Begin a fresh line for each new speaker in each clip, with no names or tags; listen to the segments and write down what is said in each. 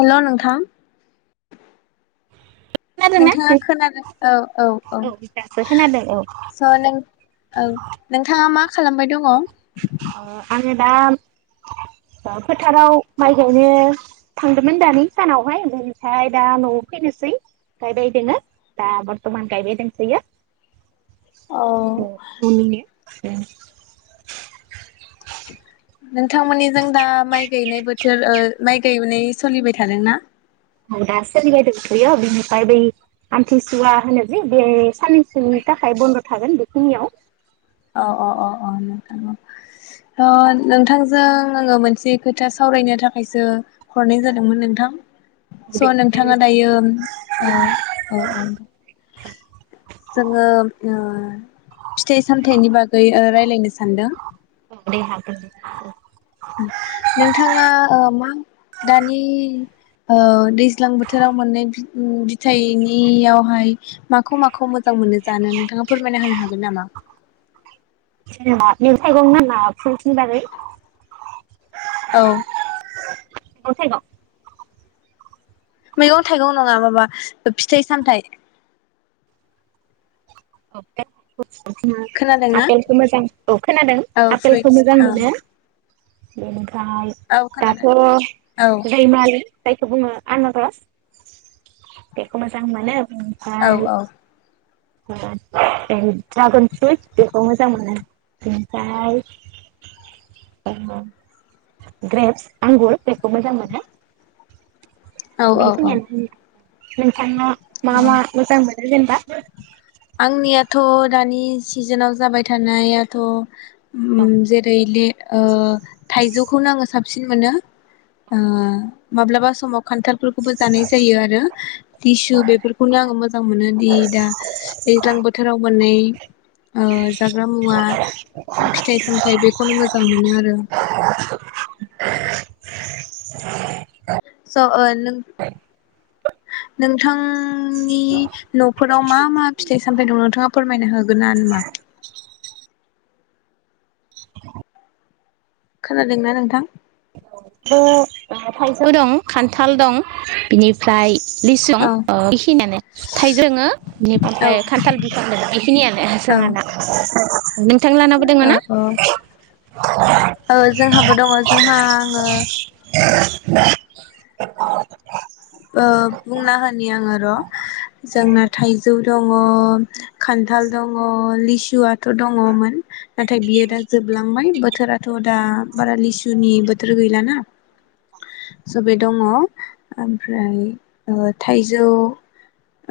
हेल नोंथां
खोनादोंना
नोंथाङा
नों
खोनानो औ औ औ
दासो खोनादों औ
स नों औ नोंथाङा मा खालामबाय दंङ
अ आङो दा फोथाराव माइ गायनो थांदोंमोन दानि सानावहाय बेनिफ्राय दा नआव फैनोसै गायबाय दोङो । दा बरथमान गायबाय दोंसोयो । [unintelligible] ए
नोंथांमोननि जों दा माइ गायनाय बोथोर ओ माइ गायनाय सोलिबाय थादोंना?
औ दा सोलिबायदोंथयो बिनिफ्राय बै आमथिसुवा होनो जि बे सान सोनि थाखाय बन्द थागोन । [unintelligible]
अ अ अ अ नोंथां अ थ नोंथांजों आङो मोनसे खोथा सावरायनो थाखायसो हरनाय जादोंमोन नोंथां । स
दे
नोंथाङा
रायलायजागोन
दायो
दे
ओ औ औ जोङो ओ फिथाइ सामथायनि बागै रायलायनो सानदों
औ दे हागोन दे
। नोंथाङा ओ मा दानि ओ दैज्लां बोथोराव मोनाय बिथाइनियावहाय माखौ माखौ मोजां मोनो जानो नोंथाङा फोरमायना होनो हागोन नामा?
जेनबा मैगं थायगं [unintelligible] बारै
औ
[unintelligible]
मैगं थाइगं नङा माबा फिथाइ सामथायाइ
अ [unintelligible] आङो
खोनादोंना?
आफेलखौ मोजां औ खोनादों
औ
आफेलखौ
फ्रुइटस
मोजां
औ
मोनो । उम दा
औ
दाथ
खोनादों औ
रैमालि‌ जायखौ बुङो आनारस, बेखौ मोजां मोनो ।
औ
ओमफाय
औ
ए ड्रागन फ्रुइटस बेखौ मोजां मोनो बेनिफ्राय ग्रेप्स आंगुर बेखौ मोजां मोनो ।
औ औ औ
बेखिनियानसै नोंथांङा
औ
मामा मोजां मो जेनबा
आंनियाथ' दानि सिजोनाव जाबाय थानायाथ'
औ
उम जेरै ले ओ थाइजौखौनो आङो साबसिन मोनो ओ माब्लाबा समाव खान्थालफोरखौबो जानाय जायो आरो टिसु बेफोरखौनो आङो मोज [unintelligible] मोनो दि दा दैज्लां बोथोराव मोननै ओ जा जाग्रा मुवा फिथाइ सामथाय बेखौनो मोजां मोनो आरो स' ओ नों नोंथां थांनि न'फोराव मा मा फिथाइ सामथाय दं नोंथाङा फोरमायना होग गोनान मा
[inaudible]
खोनादोंना नोंथां?
ओ थाइजौ दं खान्थाल दं बिनिफ्राय लिसुं
औ
बेखिनियानो थाइजोङो
औ
बेनिफ्राय खान्थाल बिफां दों बिखिनियानो
औ
जोङाना [unintelligible] थां लाहानावबो दोंङो
औ
ना?
औ ओ जोंहाबो दङ जोंहा आङो
[inaudible]
ओ बुंना होनि आङो र' जोंना थाइजौ दङ खान्थाल दङ लिसुआथ' दङमोन नाथाय बियो दा जोबलांबाय बोथोराथ' दा बारा लिसुनि बोथोर गैलाना स' बे दङ ओम ओमफ्राय ओ थाइजौ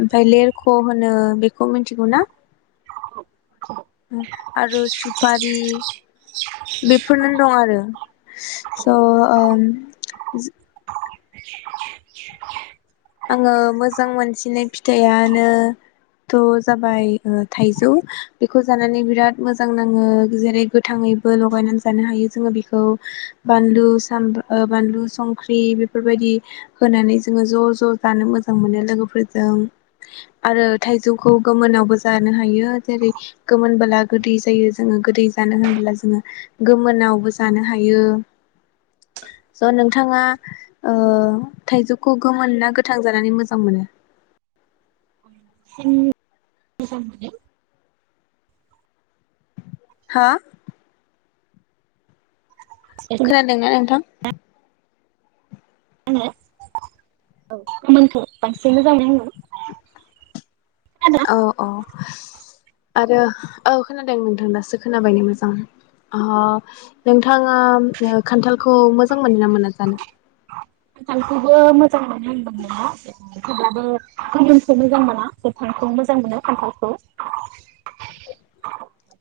ओमफाय लेरख' होनो बेखौ मिथिगौ ना? आरो सुफारि बेफोरनो दं आरो स' ओम जो आङो मोजां मोनसिनाय फिथाइानो थ' जाबाय थाइजौ बेखौ जानानै बिराद मोजां नाङो जेरै गोथाङैबो लगायनानै जानो हायो जोङो बेखौ बानलु सामब्राम ओ बानलु संख्रि बेफोरबायदि होनानै जोङो ज' ज' ज' जानो मोजां मोनो लोगोफोरजों आरो थाइजौखौ गोमोनावबो जानो हायो जेरै गोमोनबोला गोदै जायो जोङो गोदै जानो होनबोला जोङो गोमोनावबो जानो हायो स' नोंथाङा ओ थाइजौखौ गोमोन ना गोथां जानानै मोजां मोनो?
[unintelligible] मोनो
हो खोनादोंना नोंथां?
आङो औ गोमोनखौ बांसिन मोजां [unintelligible]
औ अ आरो औ खोनादों नोंथां दासो खोनाबायनो मोजां अ नोंथाङा ओ खान्थाल खौ मोजां मोनो ना मोना जानो?
बो मोजां मोनो [unintelligible] मोना थेवबो गोमोनखौ मोजां मोना गोथांखौ मोजां मोनो खान्थालखौ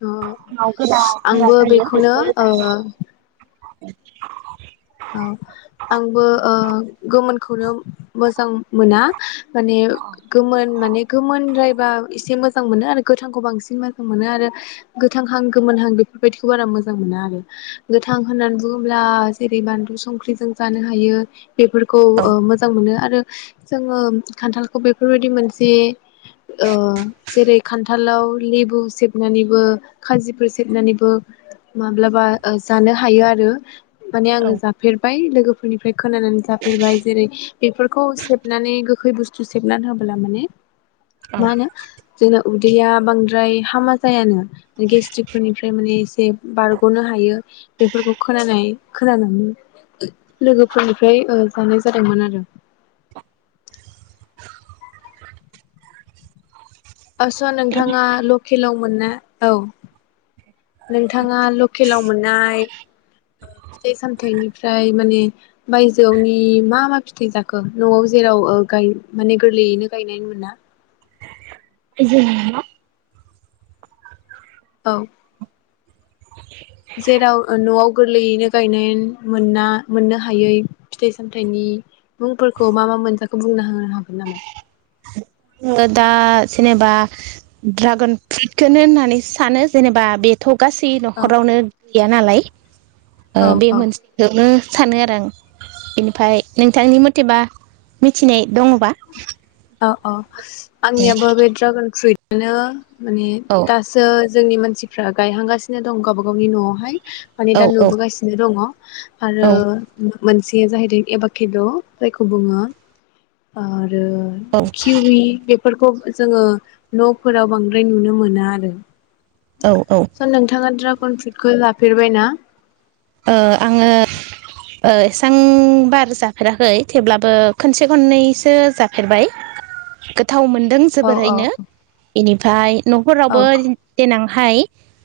अ
[unintelligible] गोरा गोरा
आंबो
जायो बेखौनो
ओ
जायो। [inaudible]
औ खौनो मोजां मोना माने गोमोन माने गोमोनद्राय बा एसे मोजां मोनो आरो गोथांखौ बांसिन मोजां मोनो आरो गोथांहां गोमोनहां बेफोरबायदिखौ बारा मोजां मोना आरो गोथां होननानै बुङोब्ला जेरै बानलु संख्रिजों जानो हायो बेफोरखौ
औ
ओ मोजां मोनो आरो आरो जोङो खान्थालखौ बेफोरबायदि मोनसे ओ जेरै खान्थालाव लेबु सेबनानैबो खाजिफोर सेबनानैबो माब्लाबा जानो हायो आरो माने
औ
आङो जाफेरबाय [unintelligible] खोनानानै जाफेरबाय जेरै बेफोरखौ सेबनानै गोखै बुस्थु सेबनानै होब्ला माने
औ
मा होनो उदैया बांद्राय हामा जायानो। गेस्टिक फोरनिफ्राय माने एसे बारग'नो हायो। बेफोरखौ खोनानाय खोनानानै लोगोफोरनिफ्राय ओ जानाय जादोंमोन आरो आदसा नोंथाङा
बेनिफ्राय
लकेलाव मोनना औ नोंथाङा लकेलाव मोननाय फिथाइ सामथायनिफ्राय माने बायजोआवनि मा मा फिथाइ जाखो न'आव जेराव माने गोरलैयैनो गायनाय मोना।
[unintelligible]
औ जेराव न'आव गोरलैयैनो गायनाय मोनना मोननो हायै फिथाइ सामथायाइनि मुंफोरखौ मा मा मोनजाखौ बुंना होनो हागोन नामा
आङो दा जेनेबा ड्रागन फ्रुइटखौनो होननानै सानो जेनेबा बेथ' गासै
औ
न'खरावनो गैया नालाय ओ
औ
बे
औ
मोनसेखौनो सानो आरो आं बेनिफ्राय नोंथांनि मथेबा मिथिनाय दङबा
औ औ आंनियाबो बे ड्रागन फ्रुइट बिदिनो माने
औ
दासो जोंनि मानसिफ्रा गायहांगासिनो दं गावबा गावनि न'आवहाय। माने
औ
दा
औ
नुबोगासिनो दङ आरो
औ
मोनसेया जाहैदों एबाखे द' जायखौ बुङो । ओ आरो
औ
किउयि बेफोरखौ जोङो न'फोराव बांद्राय नुनो मोना आरो ।
औ ओ
स' नोंथाङा द्रा फ्रुइटखौ जाफेरबायना?
आंङो एसेबां बार जाफेराखै थेवब्लाबो खनसे खननैसो जाफेरबाय‌ । गोथाव मोनदों
औ औ
जोबोरैनो बेनि ओमफ्राय
औ
न'खरावबो देनां हाय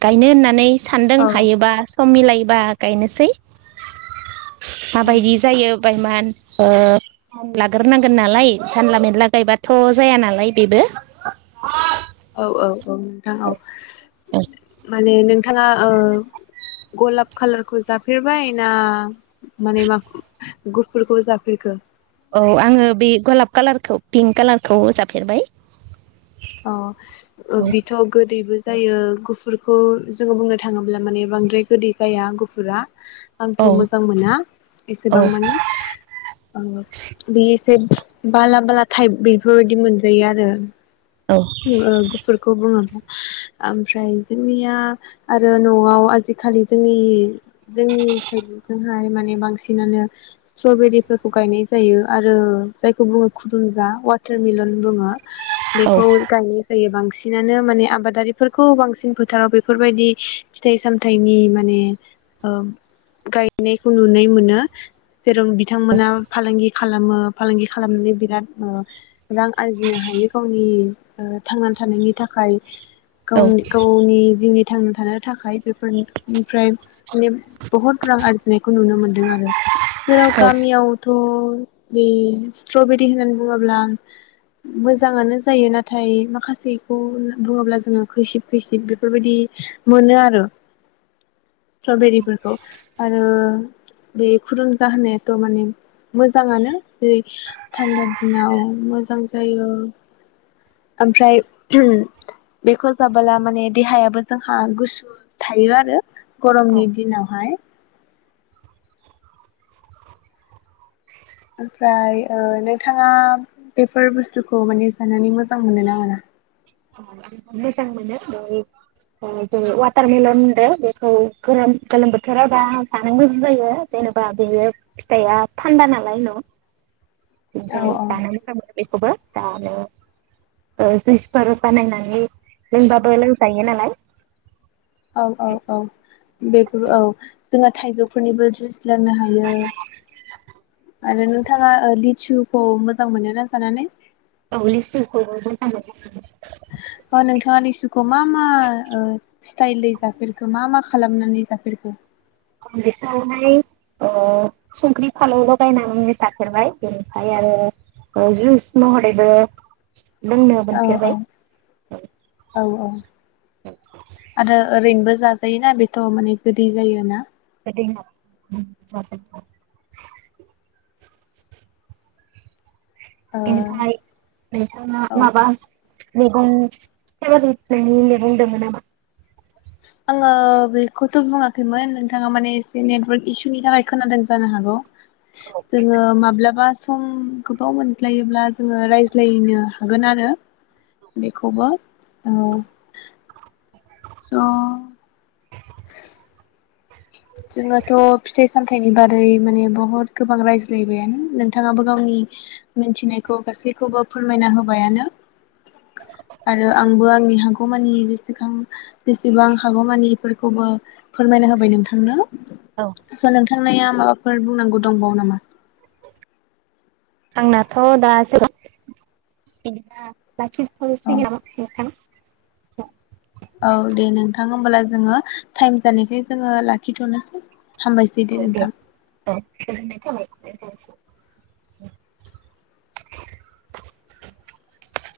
गायनो होननानै सान्दों
औ
हायोबा सम मिलायबा । गायनोसै । माबायदि जायो बाहायमान ओ लाग्रोनांगोन नालाय जानला मेनला गायबाथ' जाया नालाय बेबो ।
औ औ। औ नोंथां औ । माने नोंथांङा ओ गलाब कालारखौ जाफेरबाय ना माने मा गुफुरखौ जाफेरखो?
औ आंङो बे गलाब कालारखौ पिंक कालारखौ जाफेरबाय ।
अ बेथ' गोदैबो । जायो गुफुरखौ जोंङो बुंनो थाङोब्ला माने बांद्राय गोदै जाया गुफुरा ।
औ
आंथ' मोजां मोना
औ
एसेबां मानि ओ बे जे बाला बाला टाइप बेफोर बायदि मोनजायो आरो । गुफुरखौ बुङो । ओमफ्राय जोंनिया आरो न'आव आजि खालि जोंनि जोंनि साइडजोंहाय माने बांसिनानो स्ट्रबेरिफोरखौ गायनाय जायो आरो जायखौ बुङो खुदुमजा वाटार मेलन बुङो ।
औ
बेखौ' जायो बांसिनानो माने आबादारिफोरखौ बांसिन फोथाराव बेफोर बायदि फिथाइ सामथाइनि माने गायनायखौ नुनाय मोनो । जेरावनो बिथांमोना फालांगि खालामो फालांगि खालामनानै बिराद ओ रां आरजिनो हायो गावनि थांनानै थानायनि थाखाय । गाव गावनि जिउनि थांना थानो थाखाय बेफोरनिफ्राय माने बहुद रां आरजिनाय खौ नुनो मोनदों आरो जेराव
औ औ
गामियावथ' [unintelligible] स्ट्रबेरि होननानै बुङोब्ला मोजाङानो जायो ना थाय माखासेखौ बुङोब्ला जोङो खैसिब खैसिब बेफोरबायदि मोनो आरो स्ट्रबेरिफोरखौ आरो बे खुरुमजा होनायाथ' माने मोजाङानो जेरै थान्दा दिनाव मोजां जायो। ओमफ्राय [unintelligible] बेखौ जाबोला माने देहायाबो जोंहा गुसु थायो आरो
औ
गरमनि दिनावहाय। ओमफ्राय ओ नोंथाङा बेफोर बुस्थुखौ माने जानानै मोजां मोनो ना मोना?
मोजां मोनो बे ओ जेरै वाटारमेलन होनदों बेखौ गोरान गोलोम बोथोराव दा जानो मोजां जायो जेनोबा बेयो फिथाइया थान्दा नालाय न'
औ
जाय
औ
जानो मोजां मोनो बेखौबो जानो ओ जुच फोर बानायनानै लोंबाबो लोंजायो नालाय।
औ औ औ बेफोर औ जोंहा थाइजौफोरनिबो जुच लोंनो हायो आरो नोंथाङा ओ लिचुखौ मोजां मोनोना जानानै?
औ लेसुखौबो जानो मोजां मोनो।
अ नोंथाङा लिसुखौ मा मा ओ स्टाइलै जाफेरखो मा मा खालामनानै जाफेरखो?
बेखौवहाय ओ संख्रि फानलौ लगायनानै जाफेरबाय बेनिफ्राय आरो जुइस महरैबो लोंनो
औ औ
मोनफेरबाय।
औ औ आरो ओरैनोबो जाजायोना बेथ' माने गोदै जायोना?
[unintelligible]
ओ
बेनिफ्राय नोंथाङा
औ
माबा मैगं [unintelligible] नोंनि मैगं दङ नामा?
आङो बेखौथ' बुङाखैमोन नोंथाङा माने एसे नेटवार्क इसुनि थाखाय खोनादों जानो हागौ। जोङो माब्लाबा सम गोबाव मोनज्लायोब्ला जोङो रायज्लायनो हागोन आरो बेखौबो औ। स' जोङोथ' फिथाइ सामथायाइनि बारै माने बहुत गोबां रायज्लायबायानो नों थाङाबा गावनि मिथिनायखौ गासैखौबो फोरमायना होबायानो आरो आंबो आंनि हागौमानि जेसेखां बेसेबां हागौमानिफोरखौबो फोरमायना होबाय नोंथां नोंनो
औ
सोलों थांनाया माबाफोर बुंनांगौ दंबावो नामा?
आंनाथ' दासो [unintelligible] बाखिथ'
औ
[unintelligible] नोंथां [unintelligible]
औ दे नोंथां होमबला जोङो टाइम जानायखाय जोङो लाखिथ'नोसै। हामबायसै
औ दे
नोंथां
औ गोजोननाय थाबाय। [unintelligible]